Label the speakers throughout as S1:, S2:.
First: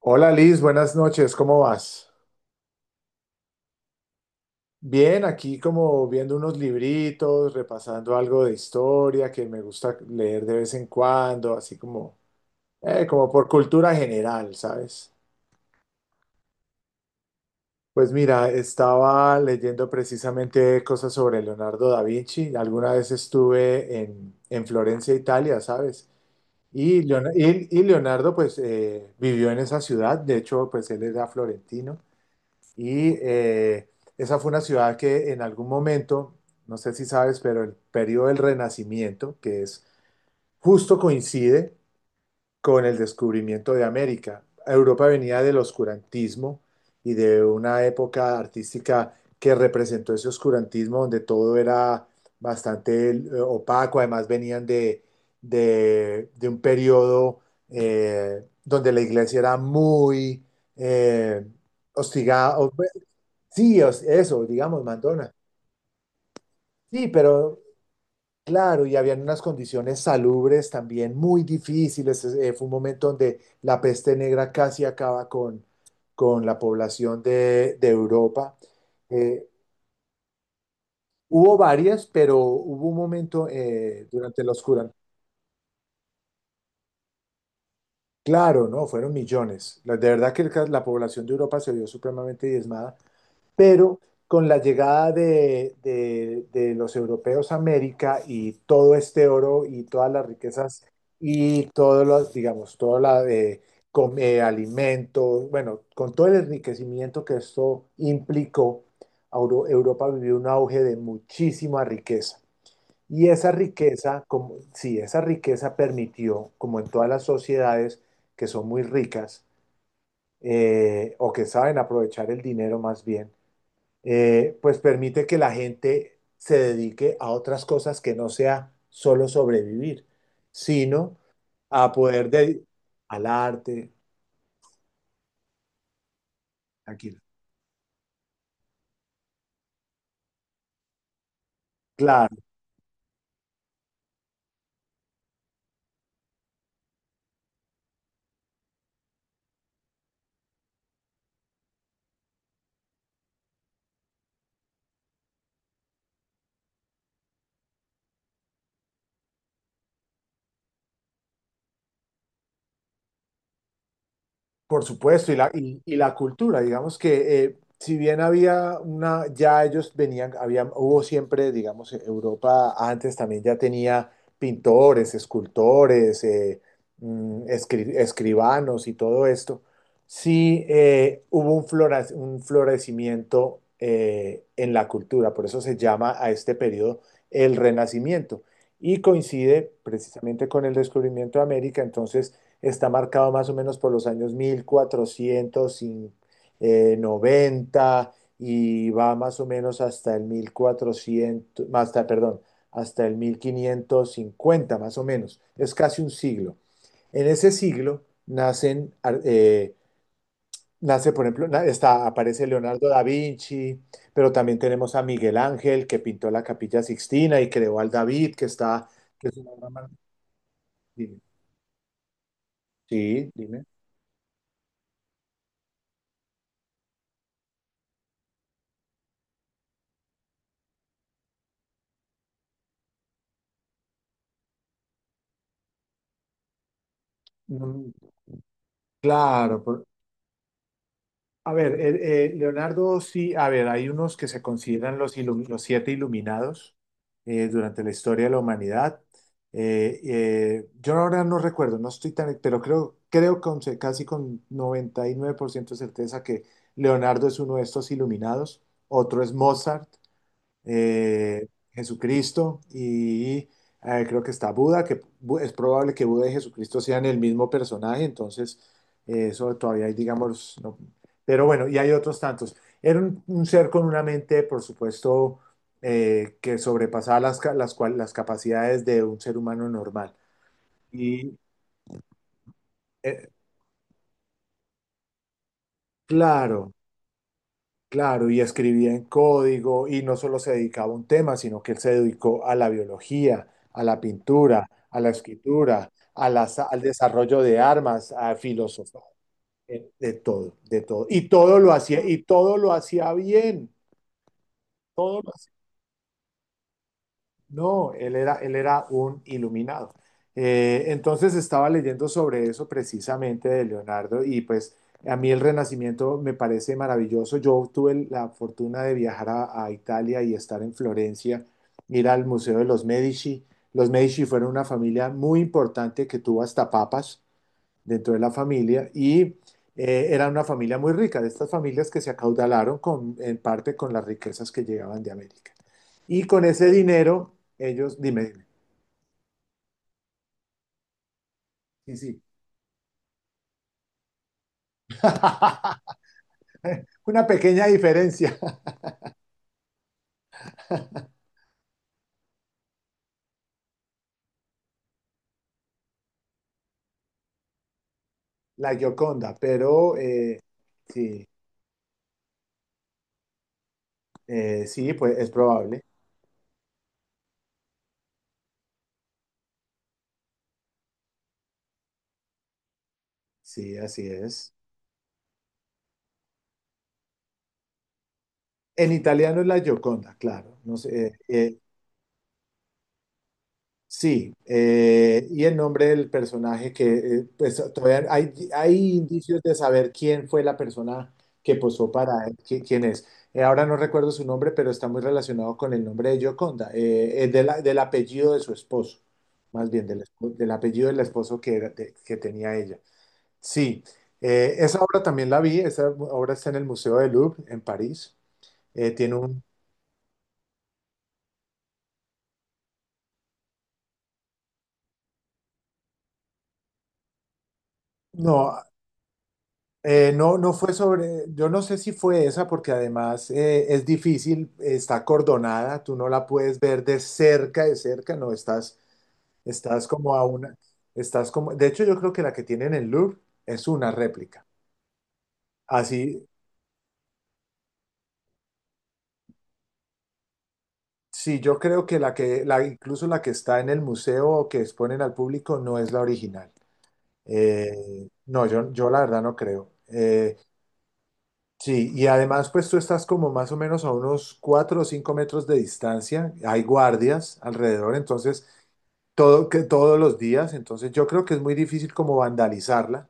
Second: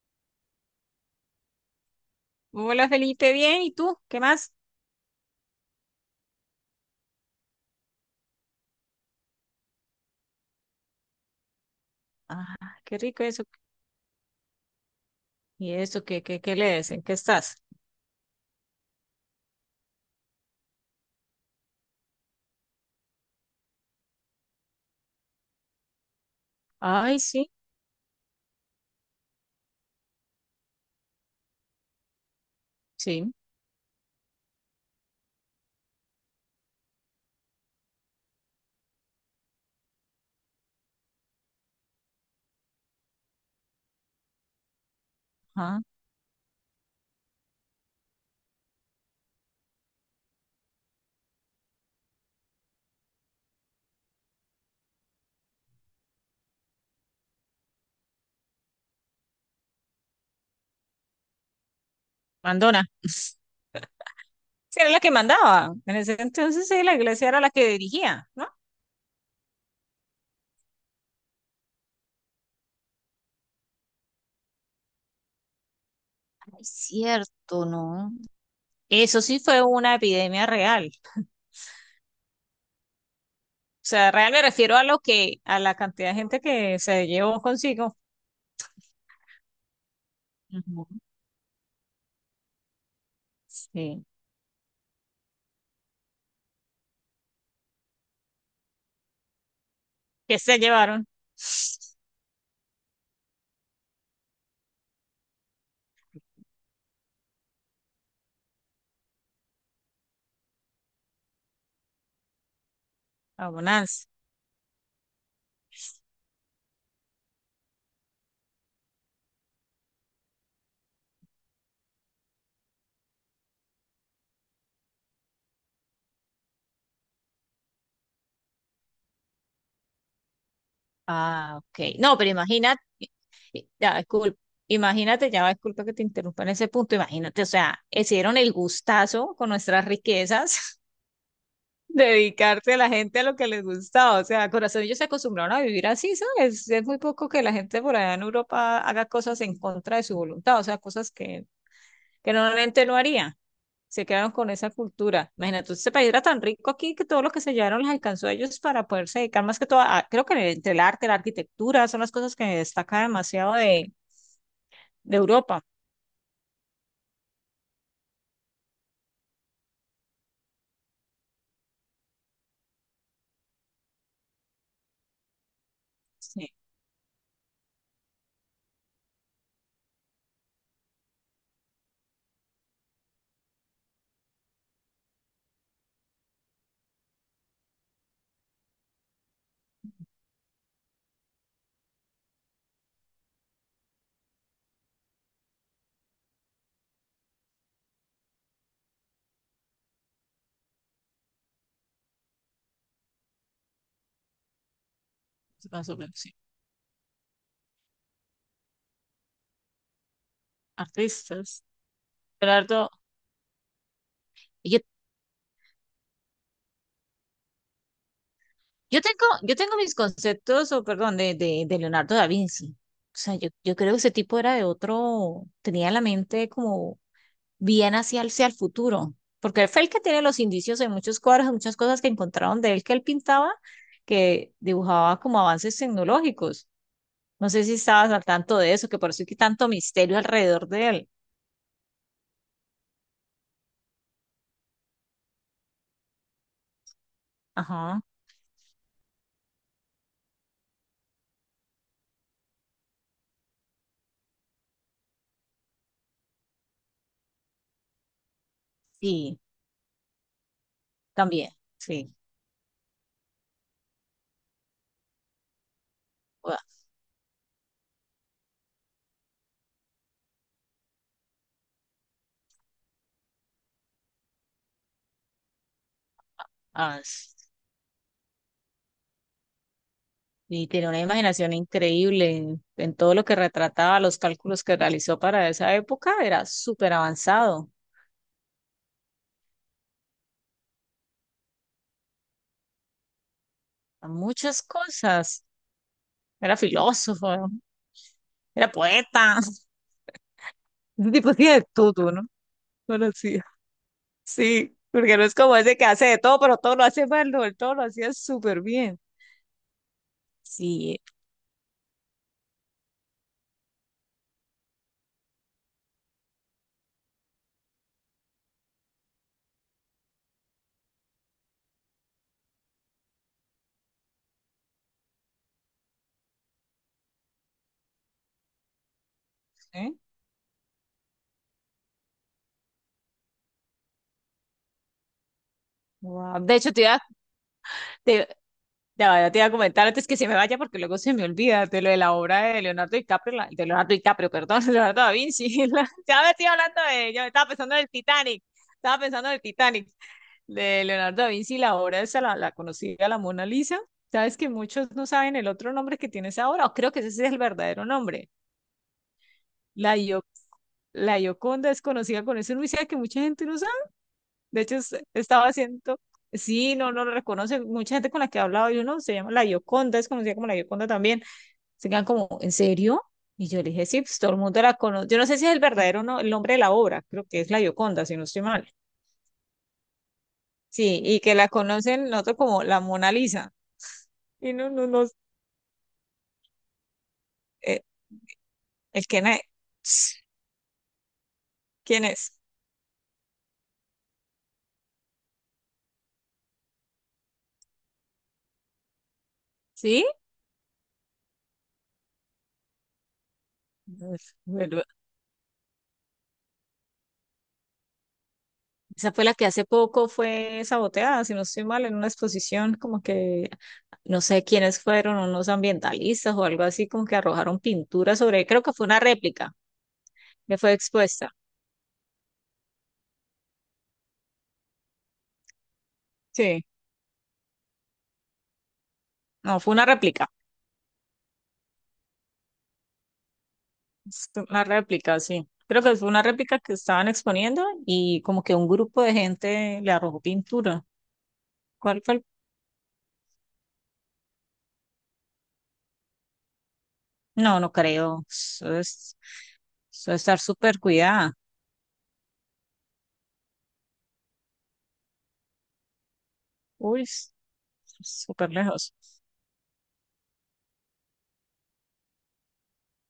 S1: Hola Liz, buenas noches, ¿cómo vas?
S2: Hola Felipe, bien, ¿y tú? ¿Qué más?
S1: Bien, aquí como viendo unos libritos, repasando algo de historia que me gusta leer de vez en cuando, así como,
S2: Ah, qué rico
S1: como
S2: eso.
S1: por cultura general, ¿sabes?
S2: ¿Y eso qué lees? ¿En qué estás?
S1: Pues mira, estaba leyendo precisamente cosas sobre Leonardo da Vinci. Alguna vez estuve en Florencia, Italia, ¿sabes? Y,
S2: Ay,
S1: Leon-
S2: sí,
S1: y- y Leonardo pues vivió en esa ciudad, de hecho pues él era florentino. Y
S2: sí,
S1: esa fue una ciudad que en algún momento, no sé si sabes, pero el periodo del Renacimiento, que es justo coincide con el descubrimiento de América. Europa venía del
S2: ajá.
S1: oscurantismo y de una época artística que representó ese oscurantismo donde todo era bastante opaco, además venían de, de un periodo donde la iglesia era muy eh, hostigada.
S2: Mandona.
S1: Sí, eso,
S2: Sí,
S1: digamos,
S2: era la que
S1: Madonna.
S2: mandaba. En ese entonces sí, la
S1: Sí,
S2: iglesia era la
S1: pero
S2: que dirigía, ¿no?
S1: claro, y habían unas condiciones salubres también muy difíciles. Fue un momento donde la peste negra casi acaba con la
S2: Es
S1: población
S2: cierto,
S1: de
S2: ¿no?
S1: Europa.
S2: Eso sí
S1: Eh,
S2: fue una epidemia real.
S1: hubo varias, pero hubo un momento
S2: O sea, real me
S1: durante los
S2: refiero a
S1: oscura.
S2: lo que, a la cantidad de gente que se llevó consigo.
S1: Claro, ¿no? Fueron millones. De verdad que la
S2: Ujú.
S1: población de Europa se vio supremamente diezmada. Pero
S2: Sí.
S1: con la llegada de, de los europeos a América y todo este oro y todas las
S2: ¿Qué se
S1: riquezas
S2: llevaron?
S1: y todos los, digamos, toda la alimentos, bueno, con todo el enriquecimiento que esto implicó, Europa vivió un auge de muchísima riqueza. Y esa
S2: Abonanza.
S1: riqueza, como, sí, esa riqueza permitió, como en todas las sociedades que son muy ricas o que saben aprovechar el dinero más bien, pues permite que la gente se dedique a otras cosas que no sea solo sobrevivir, sino
S2: Ah, ok.
S1: a
S2: No,
S1: poder
S2: pero
S1: dedicar
S2: imagínate,
S1: al arte,
S2: ya, disculpa, imagínate, ya, va, disculpa que te interrumpa en ese punto,
S1: aquí,
S2: imagínate, o sea, hicieron el gustazo con nuestras riquezas,
S1: claro.
S2: dedicarse a la gente a lo que les gustaba, o sea, corazón, ellos se acostumbraron a vivir así, ¿sabes? Es muy poco que la gente por allá en Europa haga cosas en contra de su voluntad, o sea, cosas que normalmente no haría. Se quedaron con esa cultura. Imagínate, ese país era tan rico aquí que todo lo que se llevaron les alcanzó a ellos para poderse dedicar más que todo a, creo que entre el arte, la arquitectura, son las cosas que destaca demasiado de,
S1: Por
S2: de
S1: supuesto, y la,
S2: Europa.
S1: y la cultura, digamos que si bien había una, ya ellos venían, había, hubo siempre, digamos, Europa antes también ya tenía pintores, escultores,
S2: Sí,
S1: escribanos y todo esto. Sí, hubo un florecimiento en la cultura, por eso se llama a este periodo el Renacimiento, y coincide precisamente con el descubrimiento de América. Entonces está marcado más o menos por los años 1490 y va más o menos hasta el 1400 hasta, perdón, hasta el 1550 más o menos. Es
S2: más o
S1: casi un
S2: menos, sí.
S1: siglo. En ese siglo nacen, eh, nace, por ejemplo,
S2: Artistas.
S1: aparece Leonardo
S2: Leonardo,
S1: da Vinci, pero también
S2: yo,
S1: tenemos a Miguel Ángel, que pintó la Capilla Sixtina y creó al David,
S2: yo tengo,
S1: que es una
S2: yo
S1: obra
S2: tengo
S1: mar-
S2: mis conceptos, o perdón,
S1: Dime.
S2: de Leonardo da Vinci. O
S1: Sí,
S2: sea, yo,
S1: dime.
S2: yo creo que ese tipo era de otro, tenía la mente como bien hacia el futuro, porque él fue el que tiene los indicios de muchos cuadros, de muchas cosas que encontraron de él que él pintaba, que dibujaba como avances tecnológicos. No sé si
S1: Mm.
S2: estabas al tanto de eso, que por eso hay que
S1: Claro.
S2: tanto misterio alrededor de él.
S1: A ver, Leonardo, sí, a ver, hay unos que se consideran los, los siete iluminados durante la
S2: Ajá,
S1: historia de la humanidad. Yo ahora no recuerdo, no estoy tan, pero creo, casi con 99% de certeza que Leonardo es uno de estos iluminados. Otro es
S2: sí,
S1: Mozart,
S2: también, sí.
S1: Jesucristo y creo que está Buda, es probable que Buda y
S2: Ua-
S1: Jesucristo sean el mismo personaje. Entonces eso todavía hay, digamos, no- pero bueno, y hay otros tantos. Era un ser con una mente, por supuesto, que
S2: ah,
S1: sobrepasaba las,
S2: s-
S1: las capacidades de un ser humano normal.
S2: y tiene una
S1: Y
S2: imaginación increíble en todo lo
S1: eh,
S2: que retrataba, los cálculos que realizó para esa época, era
S1: claro.
S2: súper avanzado,
S1: Claro, y escribía en código y no solo se dedicaba a un tema, sino que él se dedicó a la biología, a la
S2: a muchas
S1: pintura, a la
S2: cosas.
S1: escritura,
S2: Era
S1: al desarrollo
S2: filósofo,
S1: de armas, a
S2: era
S1: filosofía,
S2: poeta.
S1: de todo, de todo.
S2: Ese
S1: Y
S2: tipo hacía
S1: todo
S2: de
S1: lo hacía,
S2: todo, ¿no?
S1: y todo lo
S2: No lo
S1: hacía
S2: hacía.
S1: bien,
S2: Sí, porque no
S1: todo.
S2: es como ese que hace de todo, pero todo lo hace mal, no, él todo lo
S1: No,
S2: hacía
S1: él era, él
S2: súper
S1: era
S2: bien.
S1: un iluminado. Eh,
S2: Sí.
S1: entonces estaba leyendo sobre eso precisamente de Leonardo y pues a mí el Renacimiento me parece maravilloso. Yo tuve la fortuna de viajar a Italia y estar en Florencia, ir al Museo de los Medici. Los Medici fueron una familia muy importante que tuvo hasta papas dentro de la familia y
S2: ¿Eh?
S1: era una familia muy rica, de estas familias que se acaudalaron en parte con las riquezas que llegaban de América. Y
S2: Wow.
S1: con
S2: De
S1: ese
S2: hecho,
S1: dinero, ellos, dime,
S2: te,
S1: dime.
S2: ya ya te iba a comentar antes que se me vaya, porque luego se me olvida de lo
S1: Sí,
S2: de la
S1: sí.
S2: obra de Leonardo DiCaprio, de Leonardo DiCaprio, perdón, Leonardo da Vinci. Ya me estoy hablando de, yo
S1: Una
S2: estaba
S1: pequeña
S2: pensando en el
S1: diferencia.
S2: Titanic, estaba pensando en el Titanic, de Leonardo da Vinci, la obra esa, la conocida, la Mona Lisa. Sabes que muchos no saben el otro nombre que tiene esa obra, o creo que ese es el verdadero nombre.
S1: La Gioconda, pero
S2: La, Gio- la
S1: sí,
S2: Gioconda es conocida con ese Luis que mucha gente no sabe. De hecho,
S1: sí, pues es
S2: estaba
S1: probable,
S2: haciendo, sí, no, no lo reconoce. Mucha gente con la que he hablado, yo no, se llama la Gioconda, es conocida como la Gioconda también. Se quedan como, ¿en serio? Y yo le
S1: sí,
S2: dije, sí,
S1: así
S2: pues todo el
S1: es.
S2: mundo la conoce. Yo no sé si es el verdadero no, el nombre de la obra, creo que es la Gioconda, si no estoy mal.
S1: En italiano es la Gioconda, claro. No
S2: Sí,
S1: sé, eh,
S2: y que la
S1: eh,
S2: conocen nosotros como la Mona Lisa.
S1: Sí,
S2: Y no, no, no,
S1: y el nombre del personaje que pues,
S2: eh,
S1: todavía hay
S2: el que na-
S1: indicios de saber quién fue la persona que posó
S2: ¿Quién
S1: para
S2: es?
S1: él, quién es. Ahora no recuerdo su nombre, pero está muy relacionado con el nombre de Gioconda, del apellido de su esposo, más bien del,
S2: ¿Sí?
S1: espo- del apellido del esposo que tenía ella. Sí, esa
S2: Bueno,
S1: obra también la vi. Esa obra está en el Museo del Louvre en París.
S2: esa
S1: Tiene
S2: fue la
S1: un...
S2: que hace poco fue saboteada, si no estoy mal, en una exposición, como que no sé quiénes fueron, unos ambientalistas o algo así, como que arrojaron pintura sobre,
S1: No.
S2: creo que fue una réplica
S1: No
S2: que
S1: fue
S2: fue
S1: sobre,
S2: expuesta.
S1: yo no sé si fue esa porque además es difícil, está acordonada, tú no la puedes
S2: Sí,
S1: ver de cerca, no, estás,
S2: no, fue
S1: estás
S2: una
S1: como a
S2: réplica,
S1: una, estás como, de hecho yo creo que la que tienen en Louvre es una
S2: es
S1: réplica.
S2: una réplica, sí. Creo que fue una
S1: Así,
S2: réplica que estaban exponiendo y como que un grupo de gente le arrojó pintura.
S1: sí, yo creo que
S2: ¿Cuál fue el-
S1: incluso la que está en el museo o que exponen al público no es la original.
S2: No, no creo.
S1: No, yo, yo la verdad no creo.
S2: Eso es estar súper cuidada.
S1: Sí, y además pues tú estás como más o menos a unos 4 o 5 metros de distancia, hay
S2: Uy, s-
S1: guardias alrededor, entonces
S2: Súper lejos.
S1: todo, que, todos los días, entonces yo creo que es muy difícil como vandalizarla,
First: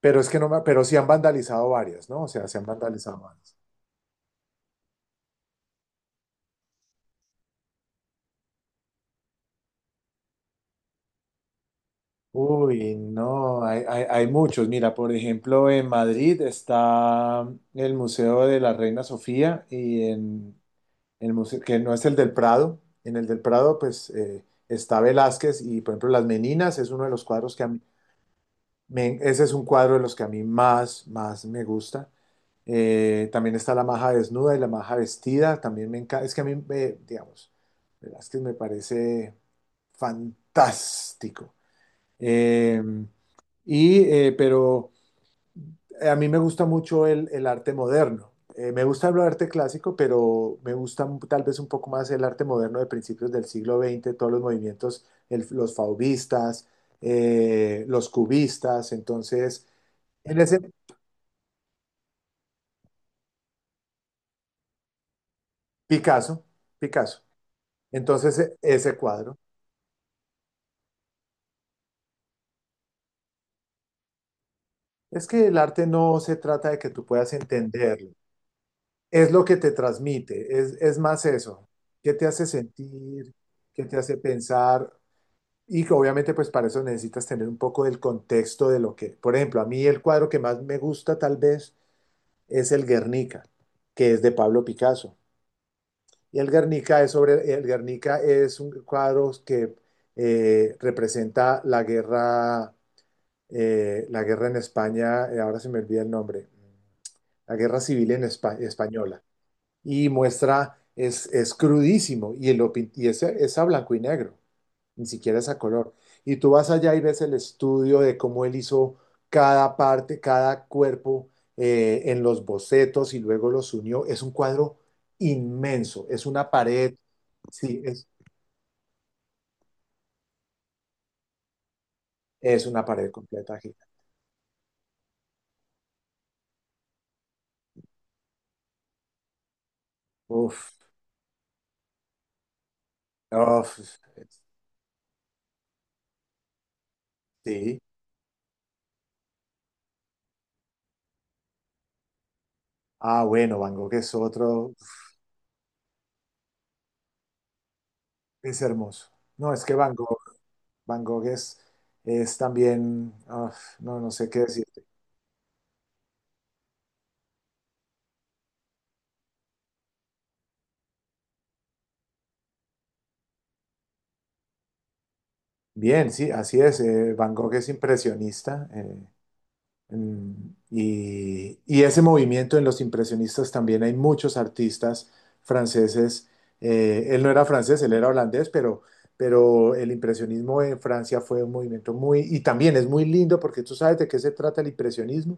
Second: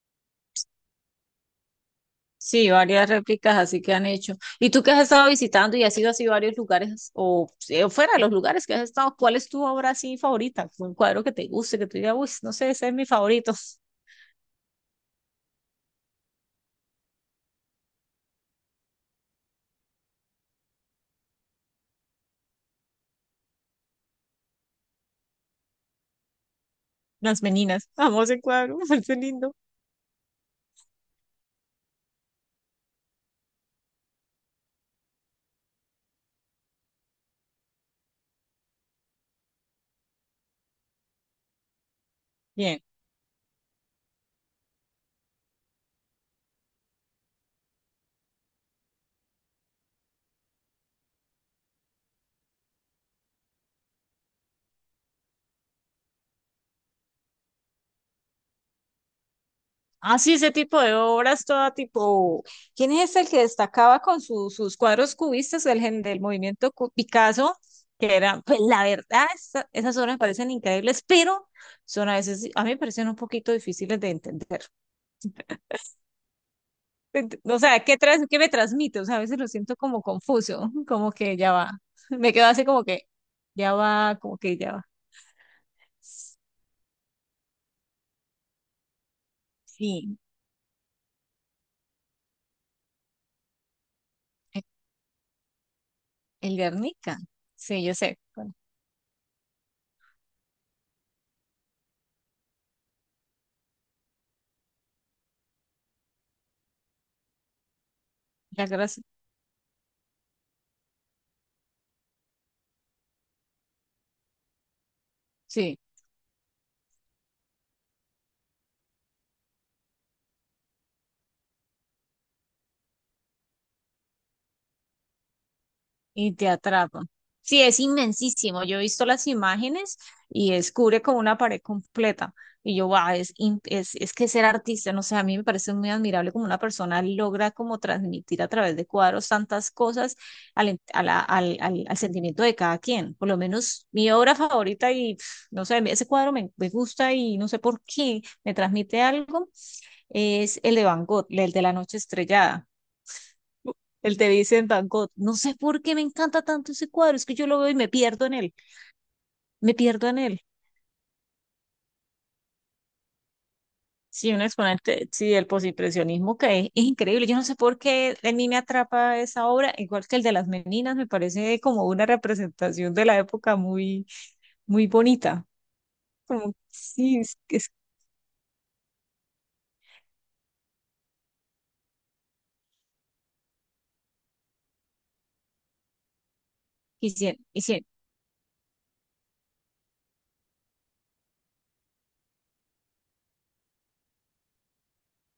S1: pero es que no me, pero sí han vandalizado varias, ¿no? O sea, se han
S2: Sí, varias
S1: vandalizado varias.
S2: réplicas así que han hecho. ¿Y tú que has estado visitando y has ido así a varios lugares o fuera de los lugares que has estado, cuál es tu obra así favorita? Un cuadro que te guste, que tú digas, uy, no sé, ese es
S1: Uy,
S2: mi favorito.
S1: no, hay, hay muchos. Mira, por ejemplo, en Madrid está el Museo de la Reina Sofía y en el museo, que no es el del Prado. En el del Prado, pues está Velázquez y, por ejemplo, Las Meninas es uno de los
S2: Las
S1: cuadros que a mí,
S2: meninas. Amo ese cuadro, me parece
S1: ese es
S2: lindo.
S1: un cuadro de los que a mí más, más me gusta. También está La Maja Desnuda y La Maja Vestida, también me encanta. Es que a mí, me, digamos, Velázquez me parece fantástico.
S2: Bien.
S1: Eh, pero a mí me gusta mucho el arte moderno. Me gusta el arte clásico, pero me gusta tal vez un poco más el arte moderno de principios del siglo XX, todos los movimientos, los fauvistas, los cubistas. Entonces,
S2: Ah, sí,
S1: en
S2: ese
S1: ese
S2: tipo de obras, todo tipo. ¿Quién es el que destacaba con sus cuadros cubistas del, del
S1: Picasso,
S2: movimiento
S1: Picasso.
S2: Picasso? Que
S1: Entonces,
S2: eran, pues la
S1: ese
S2: verdad,
S1: cuadro.
S2: esas obras me parecen increíbles, pero son a veces, a mí me parecen un poquito difíciles de entender.
S1: Es que el arte no se trata de que tú puedas
S2: O sea, ¿qué,
S1: entenderlo,
S2: qué me transmite? O sea, a
S1: es
S2: veces
S1: lo
S2: lo
S1: que te
S2: siento como
S1: transmite,
S2: confuso,
S1: es, es
S2: como
S1: más
S2: que ya
S1: eso.
S2: va.
S1: ¿Qué te
S2: Me
S1: hace
S2: quedo así como que
S1: sentir?
S2: ya
S1: ¿Qué te hace
S2: va, como que ya va.
S1: pensar? Y que obviamente pues para eso necesitas tener un poco del contexto de lo que, por ejemplo, a mí el
S2: Sí,
S1: cuadro que más me gusta tal vez es el Guernica, que es de
S2: e-
S1: Pablo Picasso. Y el
S2: el
S1: Guernica es
S2: Guernica.
S1: sobre, el
S2: Sí, yo sé.
S1: Guernica
S2: Bueno,
S1: es un cuadro que representa la guerra en España, ahora se me olvida el nombre, la guerra civil en
S2: la gracia.
S1: española. Y muestra, es crudísimo y, y es a blanco y negro, ni siquiera es a
S2: Sí.
S1: color. Y tú vas allá y ves el estudio de cómo él hizo cada parte, cada cuerpo en los bocetos y luego los unió. Es un cuadro inmenso, es
S2: Y te
S1: una pared,
S2: atrapa. Sí, es
S1: sí, es,
S2: inmensísimo. Yo he visto las imágenes y es cubre como una pared completa.
S1: es
S2: Y
S1: una
S2: yo,
S1: pared
S2: wow, es,
S1: completa gigante.
S2: es que ser artista, no sé, a mí me parece muy admirable como una persona logra como transmitir a través de cuadros tantas cosas al,
S1: Uf,
S2: al sentimiento de cada quien. Por lo
S1: uf,
S2: menos mi obra favorita y pf, no sé, ese cuadro me gusta y no sé
S1: sí.
S2: por qué me transmite algo, es el de Van Gogh, el de La Noche Estrellada.
S1: Ah, bueno, Van Gogh es
S2: El te dice en
S1: otro,
S2: Bangkok, no sé por qué me encanta tanto ese cuadro, es que yo lo veo y me pierdo en él,
S1: es hermoso. No, es que
S2: me
S1: Van
S2: pierdo
S1: Gogh,
S2: en él.
S1: Van Gogh es también, uf, no sé
S2: Sí,
S1: qué
S2: un
S1: decir.
S2: exponente, sí, del postimpresionismo que es increíble. Yo no sé por qué a mí me atrapa esa obra, igual que el de las meninas, me parece como una representación de la época muy, muy bonita.
S1: Bien, sí,
S2: Como,
S1: así es.
S2: sí,
S1: Van Gogh es
S2: es
S1: impresionista. Mm. Y ese movimiento en los impresionistas también hay muchos artistas franceses. Él no
S2: quisien-
S1: era francés,
S2: quisien-
S1: él era holandés, pero, el impresionismo en Francia fue un movimiento muy, y también es muy lindo porque tú sabes de qué se trata el impresionismo.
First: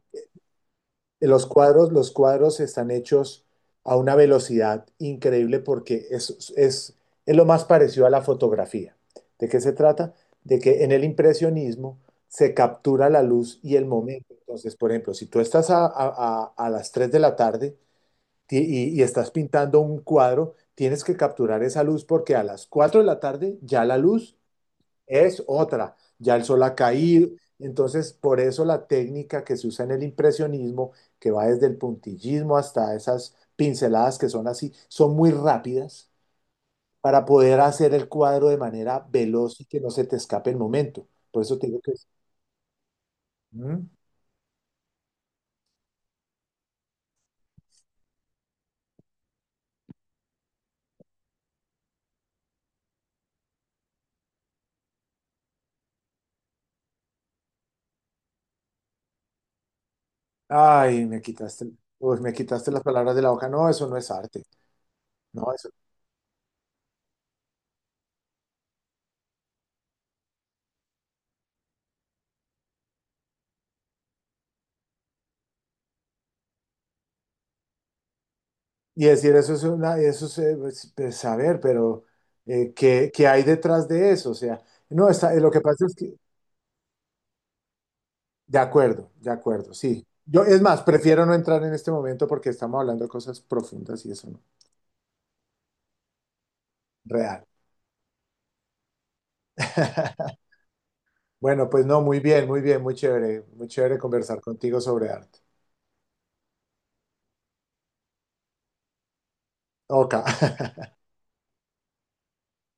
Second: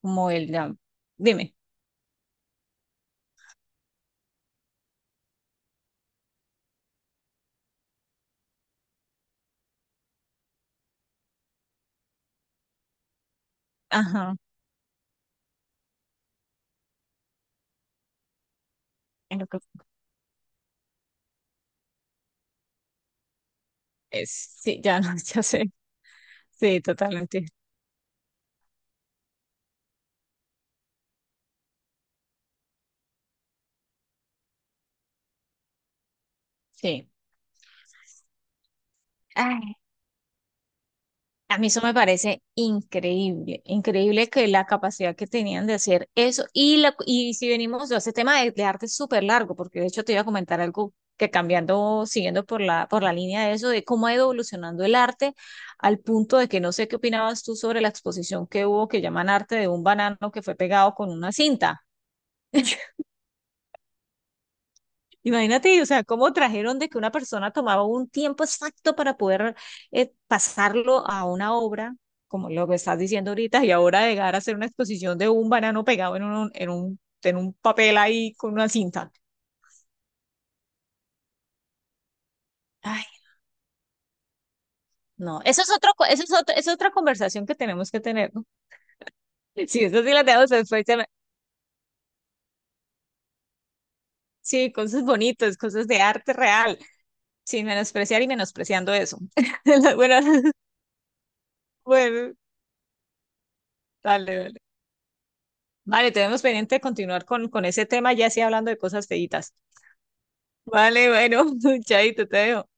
S2: como
S1: Los
S2: dime,
S1: cuadros, los cuadros están hechos a una velocidad increíble porque es lo más parecido a la fotografía. ¿De qué se trata? De que en el impresionismo se captura la luz y el momento.
S2: ajá,
S1: Entonces, por ejemplo, si tú estás a las 3 de la tarde y, y estás
S2: en lo que
S1: pintando un cuadro, tienes que capturar esa luz porque a las 4 de la tarde ya la
S2: es,
S1: luz
S2: sí, ya, no,
S1: es
S2: ya sé,
S1: otra, ya el sol ha
S2: sí,
S1: caído.
S2: totalmente,
S1: Entonces, por eso la técnica que se usa en el impresionismo, que va desde el puntillismo hasta esas pinceladas que son así, son muy rápidas
S2: sí.
S1: para poder hacer el cuadro de manera veloz y
S2: ¡Ay!
S1: que no se te escape el momento. Por eso
S2: A
S1: te
S2: mí
S1: digo
S2: eso
S1: que
S2: me
S1: es...
S2: parece increíble,
S1: ¿Mm?
S2: increíble que la capacidad que tenían de hacer eso. Y, la, y si venimos a ese tema de arte es súper largo, porque de hecho te iba a comentar algo que cambiando, siguiendo por por la línea de eso, de cómo ha ido evolucionando el arte al punto de que no sé qué opinabas tú sobre la exposición que hubo que llaman arte de un banano que fue pegado
S1: Ay,
S2: con
S1: me
S2: una
S1: quitaste,
S2: cinta.
S1: uy, me quitaste las palabras de la hoja. No, eso no es arte. No, eso.
S2: Imagínate, o sea, cómo trajeron de que una persona tomaba un tiempo exacto para poder pasarlo a una obra, como lo que estás diciendo ahorita, y ahora llegar a hacer una exposición de un banano pegado en un, en un, en un papel ahí con una
S1: Y
S2: cinta.
S1: decir eso es una, eso es, pues, saber, pero
S2: Ay,
S1: ¿qué hay detrás de eso? O sea, no, está,
S2: no,
S1: lo que
S2: eso es
S1: pasa
S2: otro,
S1: es que.
S2: eso es otro, es otra conversación que tenemos que tener, ¿no?
S1: De acuerdo,
S2: Sí, eso
S1: sí.
S2: sí la
S1: Yo,
S2: tenemos
S1: es más,
S2: después.
S1: prefiero no entrar en este momento porque estamos hablando de cosas profundas y eso no.
S2: Sí, cosas bonitas, cosas de arte real,
S1: Real.
S2: sin menospreciar y menospreciando eso. Bueno,
S1: Bueno, pues no, muy
S2: bueno,
S1: bien, muy bien, muy chévere
S2: dale,
S1: conversar
S2: dale.
S1: contigo sobre arte.
S2: Vale, tenemos pendiente de continuar con ese tema, ya sí hablando de cosas feitas.
S1: Ok.
S2: Vale, bueno, chaito, te veo.